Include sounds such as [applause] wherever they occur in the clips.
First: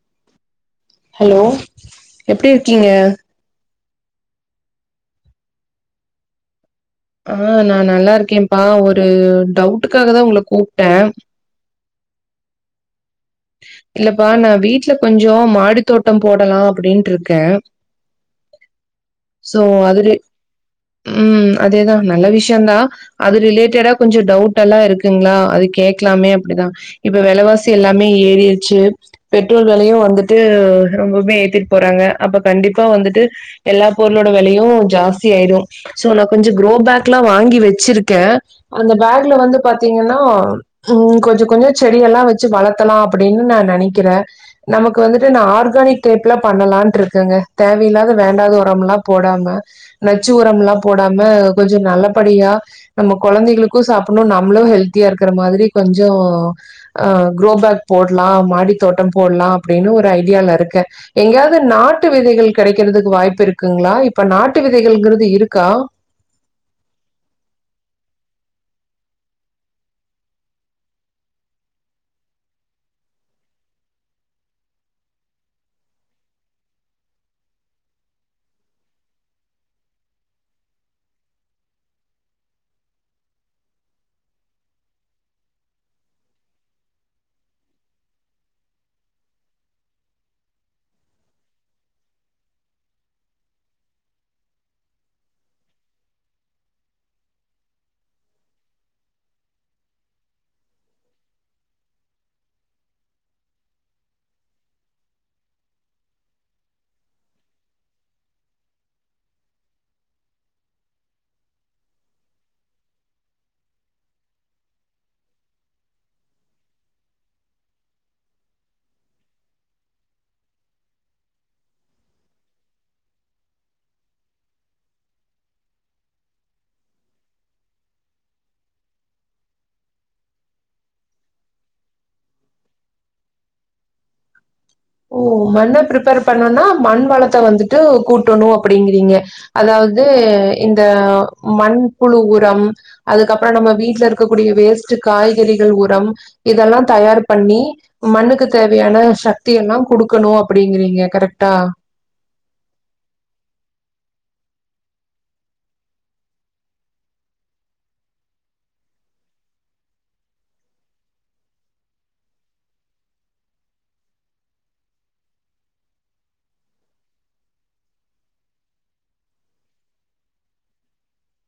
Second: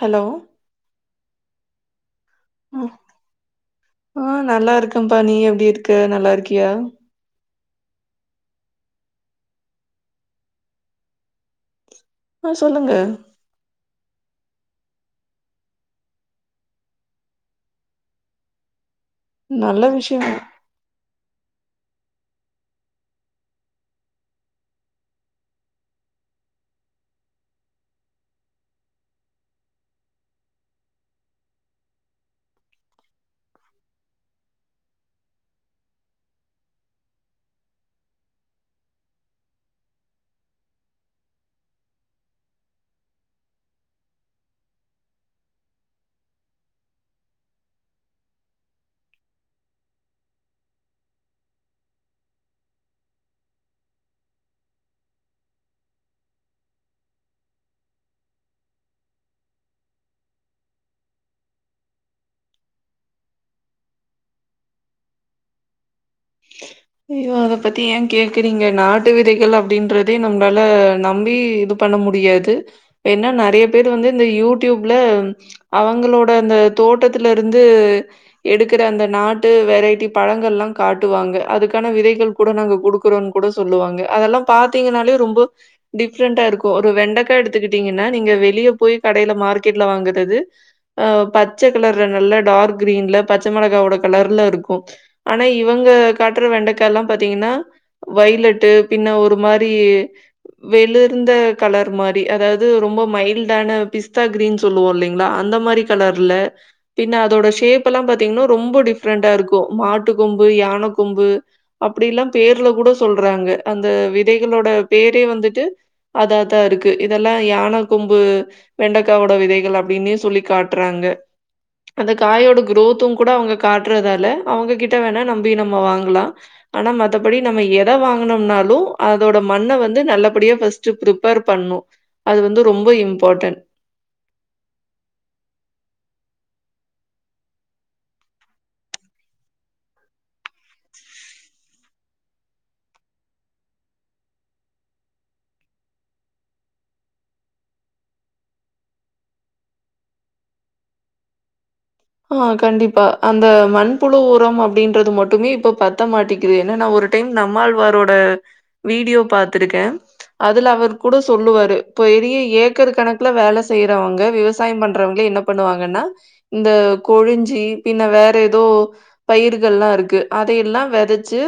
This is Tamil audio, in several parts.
ஹலோ ஹலோ எப்டி அ இருக்கீங்க ஆ நல்லாருக்கம்பா நீ எப்டி இருக்க நல்லாருக்கியா ஆ நா நல்லாருக்கேம்ப்பா ஒரு டவுட்டுக்காக தா ஒங்கள கூப்ட்டே ஆ சொல்லுங்க இல்லப்பா நா வீட்ல கொஞ்சோ மாடி தோட்டம் போடலா அப்டின்ட்ருக்கே ஸோ நல்ல அது ரி விஷயோ ம் அதேதா நல்ல விஷ்யந்தா அது ரிலேட்டடா கொஞ்சொ டவுட்டெல்லா இருக்குங்ளா அது கேக்லாமே அப்டிதா இப்ப வெலவாசி எல்லா மே ஏறிர்ச்சு பெட்ரோல் வெலயு வந்துட்டு ரொம்பவே ஏத்திட் போறாங்க அப்ப கண்டிப்பா வந்துட்டு எல்லா பொருளோட வெலயு ஜாஸ்தியாய்டு ஸோ நா கொஞ்சொ குரோபேக்ல்லா வாங்கி வச்சிருக்கே அந்த பேக்ல வந்து பாத்தீங்கன்னா ம் கொஞ்ச கொஞ்ச செடியெல்லா வச்சு வள த்தனா அப்டின்னு நா நெனைக்கிறே நமக்கு வந்துட்டு நா ஆர்கானிக் டைப் ல பண்ணலான்ட்ருக்கங்க தேவயில்லாத வேண்டாத ஒரமெல்லா போடாம நச்சு உரம்ல்லா போடாம கொஞ்சொ நல்லபடியா நம்ம கொழந்தைகளுக்கு சாப்புணு நம்ளு ஹெல்த்தியா இருக்ற மாரி கொஞ்சொ ஆ குரோபேக் போட்லா மாடி தோட்டம் போட்லா அப்டின்னு ஒரு ஐடியாலருக்கே எங்கயாவ்து நாட்டு விதைகள் கெடைக்கிறதுக்கு வாய்ப்பிருக்குங்ளா இப்ப நாட்டு விதைகள்ங்றது இருக்கா [inaudible] அய்யோ அத பத்தி ஏ கேக்குறீங்க நாட்டு விதைகள் அப்டின்றதே நம்ளால நம்பி இது பண்ண முடியாது ஏனா நறைய பேர் வந்து இந்த யூடியூப்ல அவங்களோட அந்த தோட்டத்துலருந்து எடுக்குற அந்த நாட்டு வெரைட்டி பழங்கள்லா காட்டுவாங்க அதுக்கான விதைகள் கூட நாங்க குடுக்குறோன் கூட சொல்லுவாங்க அதெல்லா பாத்தீங்னாலே ரொம்ப டிஃப்ரெண்டாருக்கு ஒரு வெண்டக்கா எடுத்துக்கிட்டிங்கன்னா நீங்க வெளிய போய் கடைல மார்க்கெட்ல வாங்குறது ஆ பச்ச கலர்ல நல்லா டார்க் கிரீன்ல பச்ச மெளகாவோட கலர்லருக்கு ஆனா இவங்க காட்ற வெண்டக்கால்லா பாத்தீங்கன்னா வைலட்டு பின்ன ஒரு மாரி வெளிர்ந்த கலர் மாரி அதாவ்து ரொம்ப மைல்டான பிஸ்தா கிரீன் சொல்லுவோலிங்ளா அந்த மாரி கலர்ல பின்ன அதோட ஷேப்பெல்லா பாத்தீங்கனா ரொம்போ டிப்ரெண்டாருக்கு மா ட்டு கொம்பு யான கொம்பு அப்டிலா பேர்ல கூட சொல்றாங்க அந்த விதைகளோட பேரே வந்துட்டு அததாருக் இதெல்லா யானக் கொம்பு வெண்டக்காவோட விதைகள் அப்டின்னே சொல்லி காட்றாங்க அந்த காயோட குரோத்து கூட அவுங்க காட்றதால அவுங்ககிட்ட வேணா நம்பி நம்ம வாங்கலா ஆனா மத்தபடி நம்ம எத வாங்கனம்னாலு அதோட மண்ண வந்து நல்ல படியா ஃபஸ் டு பிரிப்பேர் பண்ணு அது வந்து ரொம்பே இம்பாட்டன் ஓ மண்ண பிரிப்பேர் பண்ணோனா மண் வளத்த வந்துட்டு கூட்டனு அப்டிங்கிறீங்க அதாவது இந்த மண்புழு உரம் அதுக்கப்றோ நம்ம வீட்ல இருக்கக் கூடிய வேஸ்ட்டு காய்கறிகள் உரம் இதெல்லா தயார் பண்ணி மண்ணுக்கு தேவையான சக் தியமா குடுக்கனு அப்படிங்கிறீங்க கரெட்டா ஆ கண்டிப்பா அந்த மண்புழு உரம் அப்படின்றது மட்டுமே இப்ப பத்த மாட்டிக்கிது என்னனா ஒரு டைம் நம்மாழ்வாரோட வீடியோ பாத்திருக்கே அதுல அவர் கூட சொல்லுவாரு இப்ப பெரிய ஏக்கர் கணக்குல வேல செய்யறவங்க விவசாயம் பண்றவங்கள என்ன பண்ணுவாங்கன்னா இந்த கொழிஞ்சி பின்ன வேற ஏதோ பயிர்கள்லா இருக்கு அதையெல்லா வெதச்சி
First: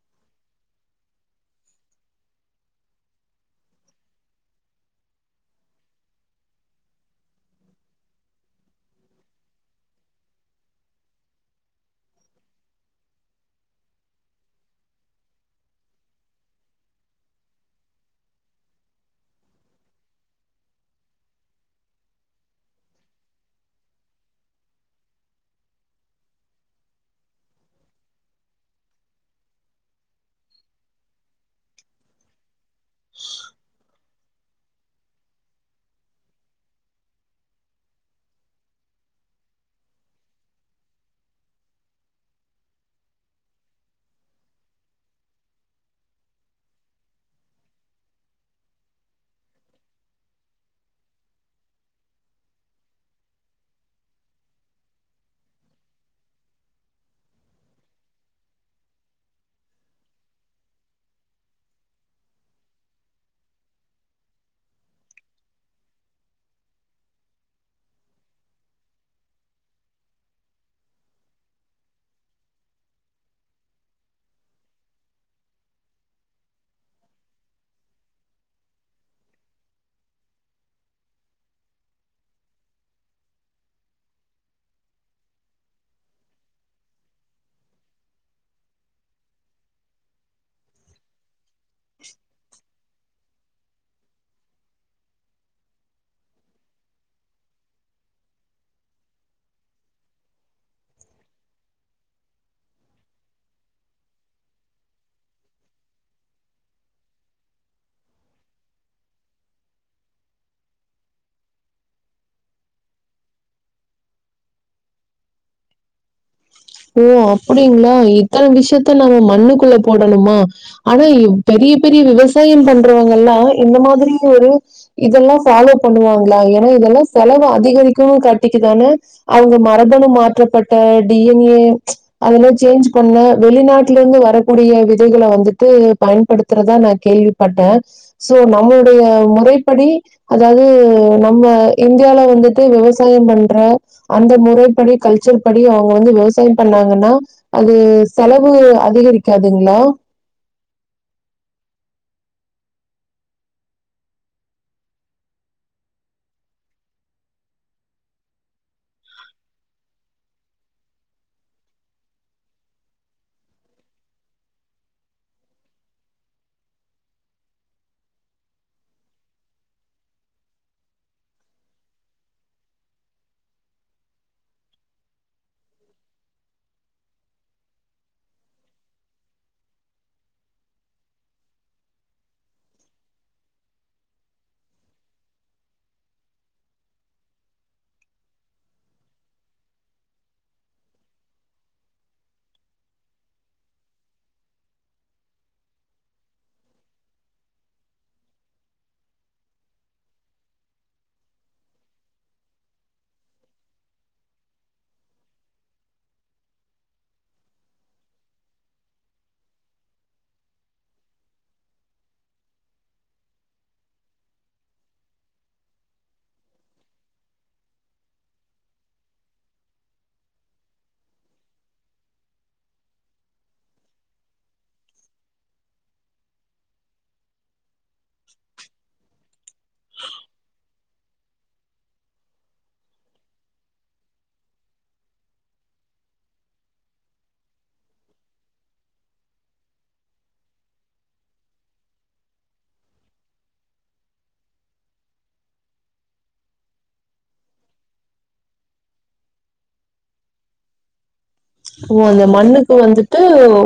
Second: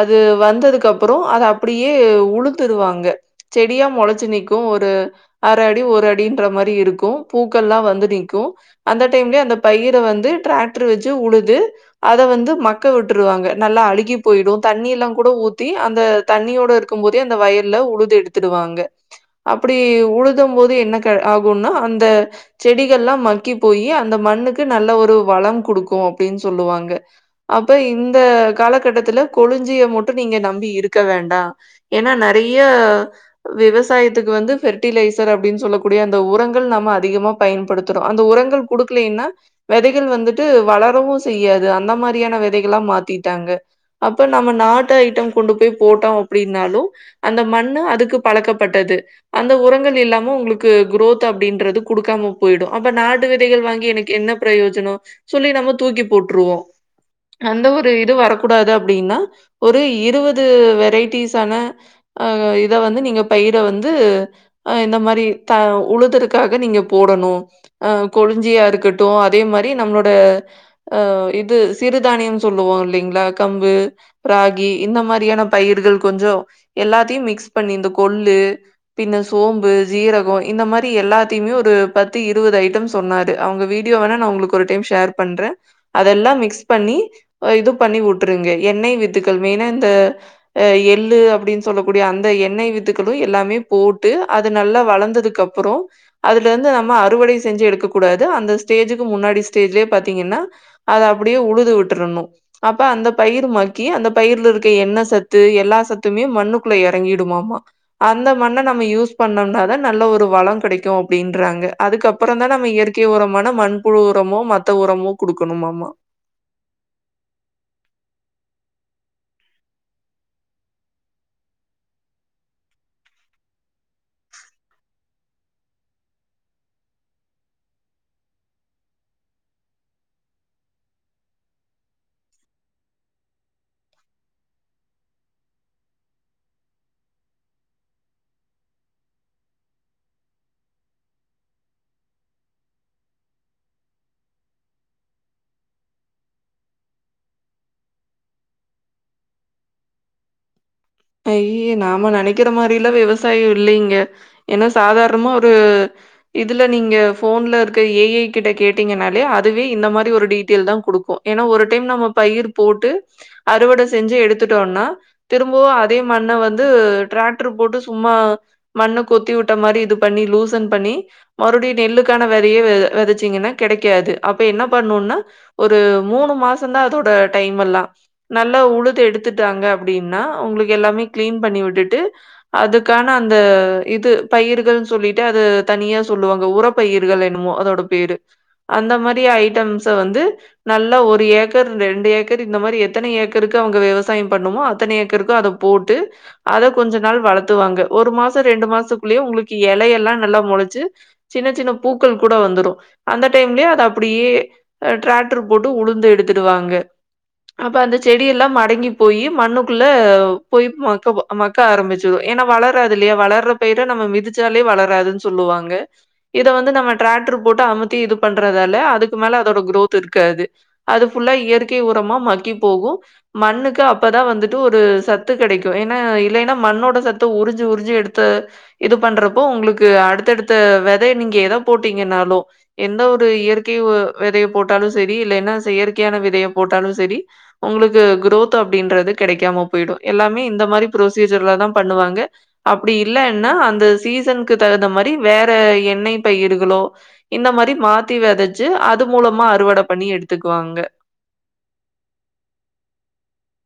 அது வந்ததுக்கு அப்புறோ அத அப்படியே உளுந்துருவாங்க செடியா மொளச்சு நி்க்கு ஒரு அர அடி ஒரு அடின்ற மாரி இருக்கு பூக்கள்லா வந்து நிக்கு அந்த டைம்லயே அந்த பயிர வந்து டிராக்டர் வச்சு உழுது அத வந்து மக்க வுட்டுருவாங்க நல்லா அழுகி போய்டு தண்ணி எல்லா கூட ஊத்தி அந்த தண்ணியோட இருக்கு போதே அந்த வயல்ல உழுது எடுத்துடுவாங்க அப்படி உழுதும் போது என்ன கெ ஆகுன்னா அந்த செடிகள்லா மக்கி போயி அந்த மண்ணுக்கு நல்ல ஒரு வளம் குடுக்கு அப்டின் சொல்லுவாங்க அப்ப இந்த கால கட்டத்துல கொழிஞ்சிய மட்டு நீங்க நம்பி இருக்க வேண்டா ஏனா நெறைய விவசாயத்துக்கு வந்து ஃபெர்டிலைசர் அப்டின் சொல்லக்கூடிய அந்த உரங்கள் நாம அதிகமா பயன்படுத்துறோ அந்த உரங்கள் குடுக்கலைன்னா விதைகள் வந்துட்டு வளரவு செய்யாது அந்த மாரியான விதைகள்லா மாத்திட்டாங்க அப்ப நம்ம நாட்டு ஐட்டம் கொண்டு போய் போட்டோ அப்டினாலு அந்த மண்ணு அதுக்கு பழக்கப்பட்டது அந்த உரங்கள் இல்லாம உங்களுக்கு குரோத் அப்டின்றது குடுக்காம போயிடு அப்ப நாட்டு விதைகள் வாங்கி எனக்கு என்ன பிரயோஜனோ சொல்லி நம்ம தூக்கி போட்ருவோ அந்த ஒரு இது வரக்கூடாது அப்படின்னா ஒரு இருவது வெரைட்டிஸான ஆ இத வந்து நீங்க பயிர வந்து அ இந்த மாரி க வுழுததுக்காக நீங்க போடனு அ கொழிஞ்சியாருக்கட் டு அதே மாரி நம்ளோட அ இது சிறுதானியம் சொல்லுவோ இல்லைங்ளா கம்பு ராகி இந்த மாரியான பயிர்கள் கொஞ்சோ எல்லாத்தையு மிக்ஸ் பண்ணி இந்த கொள்ளு பின்ன சோம்பு ஜீரகோ இந்த மாரி எல்லாத்தையுமே ஒரு பத்து இருவது ஐட்டம் சொன்னாரு அவுங்க வீட் டியோ வேனா நா உங்களுக்கு ஒரு டைம் ஷேர் பண்ற அதெல்லா மிக்ஸ் பண்ணி அ இது பண்ணி வுட்டுருங்க எண்ணெய் வித்துக்கள் மெய்னா இந்த அ எள்ளு அப்டின் சொல்லக்கூடிய அந்த எண்ணெய் வித்துக்கள் து எல்லாமே போட்டு அது நல்லா வளந்ததுக்கப்பறோ அதுலருந்து நம்ம அறுவடை செஞ்சு எடுக்கக் கூடாது அந்த ஸ்டேஜுக்கு முன்னாடி ஸ்டேஜ்லே பாத்தீங்கனா அத அப்டியே உழுது விட்டுரணு அப்ப அந்த பயிரு மக்கி அந்த பயிர்ல இருக்க எண்ணெ சத்து எல்லா சத்துமே மண்ணுக்குள்ள எறங்கிடுமாமா அந்த மண்ண நம்ம யூஸ் பண்ணம்னாதா நல்ல ஒரு வள கெடைக்கு அப்டின்றாங்க அதுக்கப்றந் தா நம்ம இயற்கை உரம் மான மண்புழு உரமோ மத்த உரமோ குடுக்கணுமாம்மா ஓ அப்டிங்ளா இத்தன விஷ்யத்த நாங்க மண்ணுக்குள்ள போடணுமா ஆனா இ பெரிய பெரிய விவசாயம் பண்றவங்கல்லா இந்த மாதிரி ஒரு இதெல்லா ஃபாலோ பண்ணுவாங்ளா ஏனா இதெல்லா செலவு அதிகரிக்குனு காட்டிக்கதானே அவ்ங்க மரபணு மாற்றப்பட்ட டி என் ஏ அதலே சேஞ்ச் பண்ண வெளிநாட்டுல இருந்து வரக்கூடிய விதைகள வந்துட்டு பயன்படுத்துறதா நா கேள்விப் பட்டே சோ நம்மளுடைய முறைப்படி அதாவ்து நம்ம இந்தியால வந்துட்டு விவசாயம் பண்ற அந்த முறைப்படி கல்ச்சர் படி அவ் வ்ங்க வந்து விவசாய பண்ணாங்கனா அது செலவு அதிகரிக்காதுங்ளா ஐயய்ய நாம நெனைக்கிற மாரிலா விவசாய இல்லைங்க ஏனா சாதாரணமா ஒரு இதுல நீங்க ஃபோன்ல இருக்க ஏ ஐ கிட்ட கேட்டீங்கனாலே அதுவே இந்த மாரி ஒரு டீட்டெயில் தா குடுக்கு ஏனா ஒரு டைம் நம்ம பயிர் போட்டு அறுவட செஞ்சு எடுத்துட்டோனா திரும்பவு அத் அதே மண்ண வந்து டிராக்ட்ரு போட்டு சும்மா மண்ண கொத்தி வுட்ட மாரி இது பண்ணி லூசன் பண்ணி மறுபடியு நெல்லுக்கான வெதையே வெ வெதச்சீங்கனா கெடைக்காது அப்ப என்ன பண்ணுனா ஒரு மூணு மாசந்தா அதோட டைம்மெல்லா நல்லா உழுது எடுத்துட்டாங்க அப்டின்னா உங்களுக்கு எல்லாமே கிளீன் பண்ணி விட்டுட்டு அதுக்கான அந்த இது பயிர்கள்னு சொல்லிட்டு அத தனியா சொல்லுவாங்க உரப் பயிர்கள் என்னமோ அதோட பேரு அந்த மாரி ஐட்டம்ஸ வந்து நல்லா ஒரு ஏக்கர் ரெண்டு ஏக்கர் இந்த மாரி எத்தன ஏக்கருக்கு அவ்ங்க விவசாயம் பண்ணுமோ அத்தன ஏக்கருக்கு அத போட்டு அத கொஞ்ச நாள் வளத்துவாங்க ஒரு மாச ரெண்டு மாசத்துக்குள்ளயே உங்களுக்கு எலையெல்லா நல்லா மொளச்சு சின்ன சின்ன பூக்கள் கூட வந்துரு அந்த டைம்லே அத அப்டியே அ டிராக்ட்ரு போட்டு உழுந்து எடுத்துடுவாங்க அப்ப அந்த செடியெல்லா மடங்கி போயி மண்ணுக்குள்ள போய் மக்கவ மக்க ஆரம்மிச்சுரு ஏனா வளராது இல்லையா வளர்ற பயிர நம்ம மிதிச்சாலே வளராதுன் சொல்லுவாங்க இத வந்து நம்ம டிராக்ட்ரு போட்டு அமுத்தி இது பண்றதால அதுக்கு மேல அதோட குரோத் இருக்காது அது ஃபுல்லா இயற்கை உரமா மக்கி போகு மண்ணுக்கு அப்பதா வந்துட்டு ஒரு சத் த்து கெடைக்கு ஏனா இலைனா மண்ணோட சத் த்த உறிஞ்சு உறிஞ்சு எடுத்து இது பண்றப்போ உங்களுக்கு அடுத்தடுத்த வெத த நீங்க எத போட்டீங்கனாலு எந்த ஒரு இயற்கை வ வெதைய போட்டாலு செரி இல்லைனா செயற்கையான விதைய போட்டாலு செரி ஒங்களுக்கு குரோத் அப்டின்றது கெடைக்காம போயிடு எல்லாமே இந்த மாரி ப்ரொசீஜர்ல தா பண்ணுவாங்க அப்டி இல்லன்னா அந்த சீசனுக்கு தகுந்த மாரி வேற எண்ணெய் பயருகளோ இந்த மாரி மாத்தி வெதச்சு அது மூலமா அறுவட பண்ணி எடுத்துக்குவாங்க ஓ அந்த மண்ணுக்கு வந்துட்டு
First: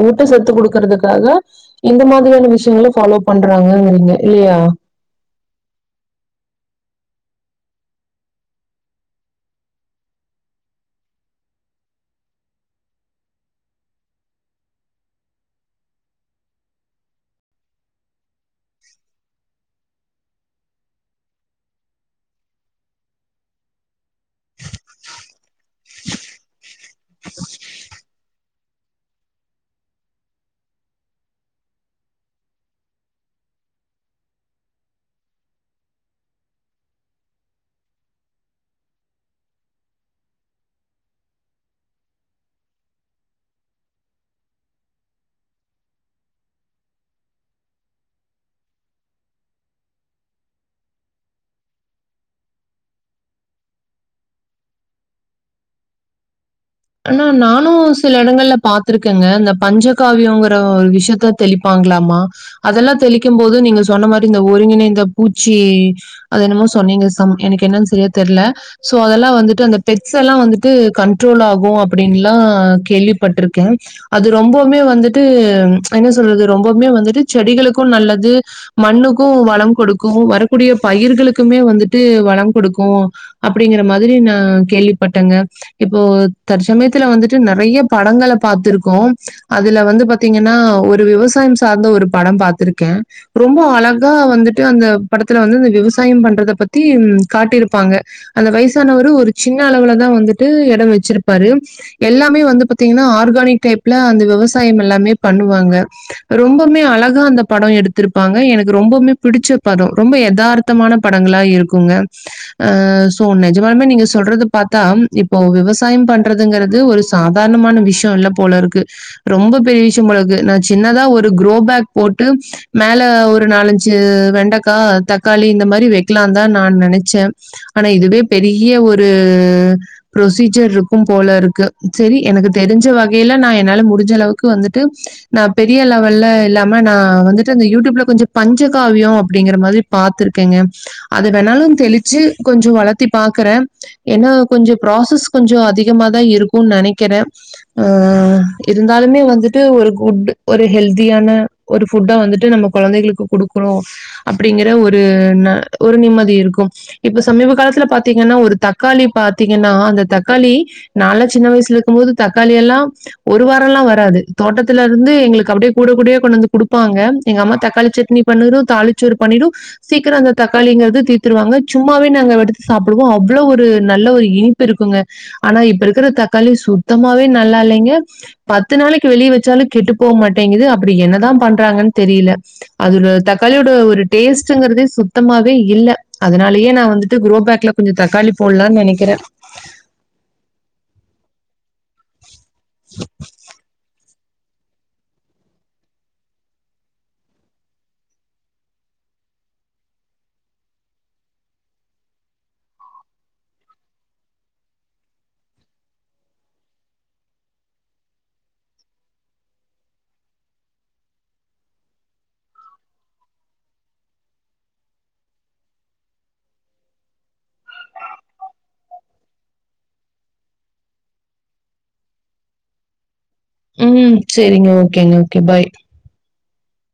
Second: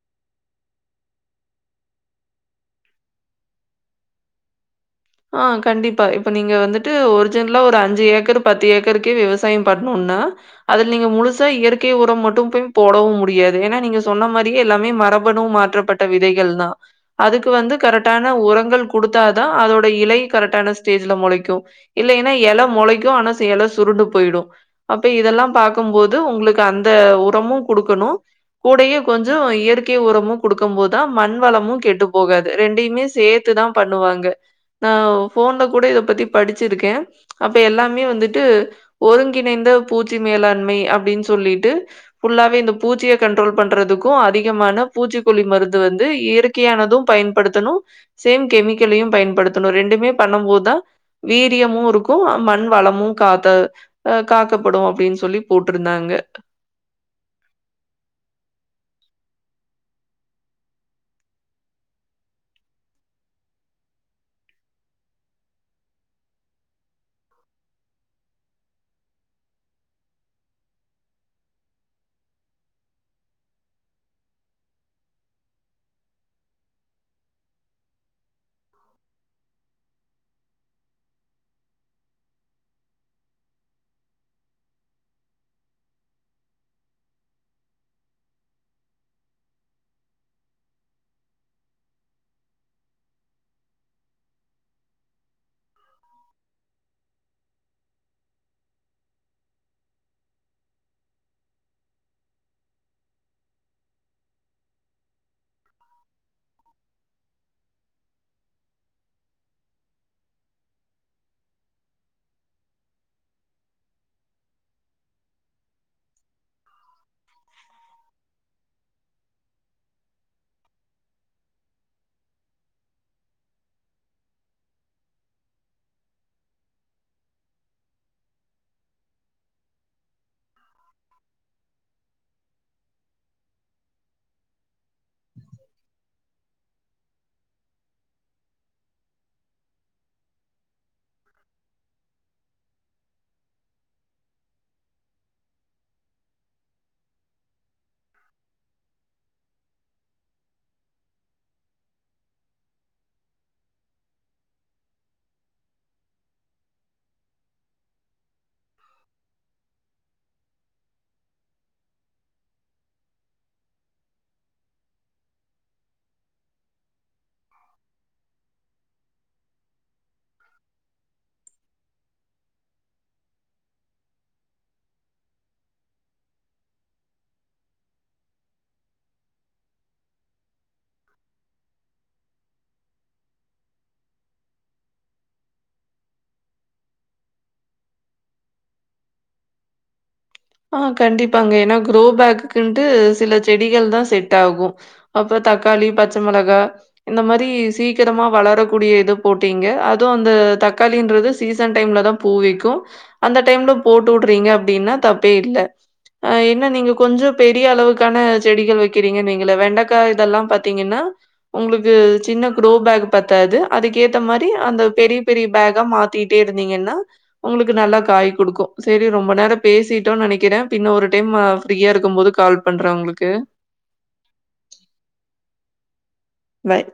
ஊட்ட சத்து குடுக்குறத்துக்காக இந்த மாதிரியான விஷ்யங்கள ஃபாலோ பண்றாங்கங்கிறீங்க இல்லையா ஆ கண்டிப்பா இப்ப நீங்க வந்துட்டு ஒரிஜின்லா ஒரு அஞ்சு ஏக்கரு பத்து ஏக்கருக்கே விவசாயோ பண்ணுனா அதுல நீங்க முழுசா இயற்கை உரம் மட்டு போய் போடவு முடியாது ஏனா நீங்க சொன்ன மாரியே எல்லாமே மரபணு மாற்றப்பட் ட விதைகள் தா அதுக்கு வந்து கரெட்டான வுரங்கள் குடுத்தாதா அதோ ட இலை கரெக்டான ஸ்டேஜுல மொளைக்கு இல்லைன்னா எல மொளைக்கு ஆனா ச எல சுருண்டு போயிடு அப்ப இதெல்லா பாக்கம்போது உங்ளுக்கு அந்த உரமு குடுக்கணு கூடயே கொஞ்சொ இயற்கை உரமு குடுக்கம்போதா மண் வளமு கெட்டு போகாது ரெண்டைமே சே த்து தா பண்ணுவாங்க நா ஃபோன்ல கூட இத பத்தி படிச்சிருக்கே அப்ப எல்லாமே வந்துட்டு ஒருங்கிணைந்த பூச்சி மேலாண்மை அப்டின் சொல்லிட்டு ஃபுல்லாவே இந்த பூச்சிய கன்ட்ரோல் பண்றதுக்கு அதிகமான பூச்சிக்கொல்லி மருந்து வந்து இயற் கையானது பயன்படுத்தனு சேம் கெமிக்கலையு பயன்படுத்தனு ரெண்டுமே பண்ணம்போதா வீரியமு இருக்கு ஆ மண் வளமு காத்த ஆ காக்கப்படு அப்டின் சொல்லி போட்ருந்தாங்க ஆனா நானு சில எடங்கள்ல பாத்திருக்கேங்க இந்த பஞ்சகாவியோங்ற ஒரு விஷ்யத்த தெளிப்பாங்ளாமா அதெல்லா தெளிக்கம்போது நீங்க சொன்ன மாரி இந்த ஒருங்கிணைந்த பூச்சி அது என்னமோ சொன்னீங்க சம் எனக்கு என்னன் சரியா தெர்ல ஸோ அதெல்லா வந்துட்டு அந்த பெக்ஸ்ஸெல்லா வந்துட்டு கன்ட்ரோல் ஆ கு அப்டின்லா கேள்விப்பட்ருக்கே அது ரொம்பவுமே வந்துட்டு என்ன சொல்றது ரொம்பவுமே வந்துட்டு செடிகளுக்கு நல்லது மண்ணுக்கு வளம்குடுக்கு வரக்கூடிய பயிர்களுக்குமே வந்துட்டு வளம் குடுக்கு அப்டிங்ற மாதிரி நா கேள்விபட்டங்க இப்போ தற்சமயத்துல வந்துட்டு நெறைய படங்கள பாத்துருக்கோ அதுல வந்து பாத்திங்கன்னா ஒரு விவசாயம் சார்ந்த ஒரு படம் பாத்துருக்கே ரொம்ப அழகா வந்துட்டு அந்த படத்துல வந்து இந்த விவசாயம் பண்றத பத்தி காட்டிருப்பாங்க அந்த வய்சானவரு ஒரு சின்ன அளவுலதா வந்துட்டு எடோ வச்சிரு ப்பாரு எல்லாமே வந்து பாத்திங்கன்னா ஆர்கானிக் டைப்ல அந்த விவசாயம் எல்லாமே பண்ணுவாங்க ரொம்பமே அழகா அந்த படோ எடுத்திருப்பாங்க எனக்கு ரொம்பமே புடிச்ச படோ ரொம்ப எதார் த்தமான படங்களா இருக்குங்க ஆ ஸோ நெஜமாலுமே நீங்க சொல்றத பாத்தா இப்போ விவசாயம் பண் றதுங்கறது ஒரு சாதாரணமான விஷ்யோ இல்ல போலருக்கு ரொம்ப பெரிய விஷ்யோ போலருக்கு நா சின்னதா ஒரு குரோபேக் போட்டு மேல ஒரு நாலஞ்சு வெண்டக்கா தக்காளி இந்த மாரி வெக்கலாதா நான் நெனச்சே ஆனா இதுவே பெரிய ஒரு ப்ரொசீஜர்ருக் க்கு போலருக்கு செரி எனக்கு தெரிஞ்ச வகைல நா என்னால முடிஞ்சளவு க்கு வந்துட்டு நா பெரிய லெவல்ல இல்லா ம நா வந்துட்டு அந்த யூடியூப்ல கொஞ்சோ பஞ்சகாவியோ அப்டிங்ற மாரி பாத்துர்க்கேங்க அது வேணாலு தெளிச்சி கொஞ்சொ வளத்தி பாக்குறே ஏன்னா கொஞ்சோ ப்ராசஸ் கொஞ்ச அதி கமா தா இருக்குன் நெனைக்கிறே ஆ இருந்தாலுமே வந்துட்டு ஒரு குட் ஒரு ஹெல்தியான ஒரு ஃபுட்ட வந்துட்டு நம்ம கொழந்தைகளுக்கு குடுக்கனு அப்டிங்கற ஒரு ந ஒரு நிம்மதி இருக்கும் இப்ப சமீப காலத்துல பாத்தீங்கன்னா ஒரு தக்காளி பாத்தீங்கன்னா அந்த தக்காளி நாலா சின்ன வய்சுலக்கும்போது தக்காளி எல்லா ஒரு வாரோ லா வராது தோட்டத்துலருந்து எங்களுக்கு அப்டியே கூட கூடயா கொண்டுந்து குடுப்பாங்க எங்க அம்மா தக்காளி சட்னி பண்ணிரு தாளிச்சோறு பண்ணிடு சீக்கிரோ அந்த தக்காளிங்கறது தீத்துருவாங்க சும்மாவே நாங்க எடுத்து சாப்டுவோ அவ்ளோ ஒரு நல்ல ஒரு இனிப் இருக்குங்க ஆனா இப்ப இருக்கிற தக்காளி சுத்தமாவே நல்லால்லைங்க பத்து நாளைக்கு வெளிய வெச்சாலு கெட்டு போ மாட்டேங்குது அப்டி என்னதா பண்றாங்கன் தெரில அதுல தக்காளியோட ஒரு டேஸ்ட்டுங்கரதே சுத்தமாவே இல்ல அதனாலேயே நா வந்துட்டு குரோபேக்ல கொஞ்சோ தக்காளி போட்லான் நெனைக்கிற ஆ கண்டிப்பாங்க ஏன்னா குரோ பேக்குக்குண்ட்டு சில செடிகள் தா செட் ஆகு அப்பறோ தக்காளி பச்ச மிளகா இந்த மாரி சீக்கிரமா வளரக்கூடிய இது போட்டீங்க அதுவு அந்த தக்காளின்றது சீசன் டைம்ல தா பூ விக்கு அந்த டைம்ல போட்டு உட்றீங்க அப்டின்னா தப்பே இல்ல அ என்ன நீங்க கொஞ்சோ பெரிய அளவுக்கான செடிகள் வெக்கிறீங்கன் வெங்கள வெண்டக்கா இதெல்லா பாத்திங்கன்னா உங்ளுக்கு சின்ன க்ரோ பேக் பத்தாது அதுக்கு ஏத்த மாரி அந்த பெரிய பெரிய பேங்கா மாத் ட்டிட்டே இருந்தீங்கன்னா உங்களுக்கு நல்லா காய் குடுக்கு சேரி ரொம்ப நேரோ பேசிட்டு டோன்னு நெனைக்கிற பின்ன ஒரு டைம்மு ஃப்ரீயா இருக்கும் போது கால் பண்றே உங்களுக்கு ம் செரிங்க ஓகேங்க ஓகே பாய் பாய்